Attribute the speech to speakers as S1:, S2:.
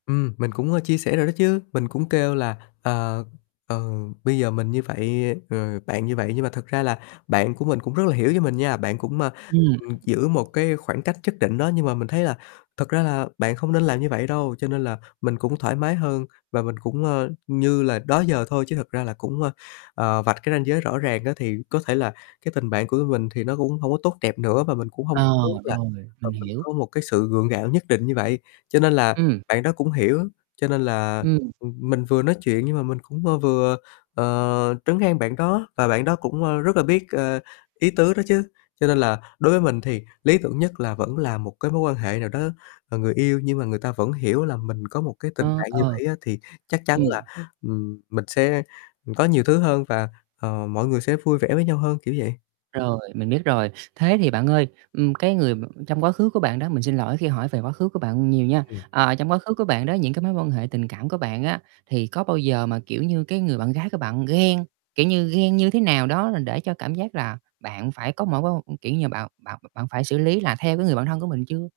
S1: Ừm, mình cũng, ơ, chia sẻ rồi đó chứ. Mình cũng kêulà, ờ, ờ, bây giờ mình như vậy, rồi, bạn như vậy nhưng mà thật ra là bạn của mình cũng rất là hiểu cho mình nha. Bạn cũng, a,
S2: Ừm.
S1: ưm, giữ một cái khoảng cách nhất định đó, nhưng mà mình thấy là thật ra là bạn không nên làm như vậy đâu. Cho nên là mình cũng thoải mái hơn và mình cũng, ơ, như là đó giờ thôi chứ. Thật ra là cũng, ơ, ờ, vạch cái ranh giới rõ ràng á thì có thể là cái tình bạn của mình thì nó cũng hông có tốt đẹp nữa và mình cũng hông
S2: À,
S1: muốn là,
S2: rồi,
S1: ờ,
S2: mình
S1: mình
S2: hiểu.
S1: có một cái sự gượng gạo nhất định như vậy. Cho nên là
S2: Ừm.
S1: bạn đó cũng hiểu. Cho nên là,
S2: Ừm.
S1: ưm, mình vừa nói chuyện nhưng mà mình cũng, ơ, vừa, ờ, trấn an bạn đó và bạn đó cũng, ơ, rất là biết, ờ, ý tứ đó chứ. Cho nên là đối với mình thì lý tưởng nhất là vẫn là một cái mối quan hệ nào đó, ờ, người yêu nhưng mà người ta vẫn hiểu là mình có một cái tình
S2: Ơ,
S1: bạn như
S2: ờ.
S1: vậy á thì chắc chắn
S2: Ừm.
S1: là, ừm, mình sẽ có nhiều thứ hơn và, ờ, mọi người sẽ vui vẻ với nhau hơn, kiểu vậy.
S2: Rồi, mình biết rồi. Thế thì bạn ơi, ừm, cái người m trong quá khứ của bạn đó, mình xin lỗi khi hỏi về quá khứ của bạn nhiều nha.
S1: Ừm.
S2: À, trong quá khứ của bạn đó, những cái mối quan hệ tình cảm của bạn á thì có bao giờ mà, kiểu như, cái người bạn gái của bạn ghen, kiểu như, ghen như thế nào đó để cho cảm giác là bạn phải có mỗi kiểu như, bạn bạn bạn phải xử lý là theo cái người bạn thân của mình chưa?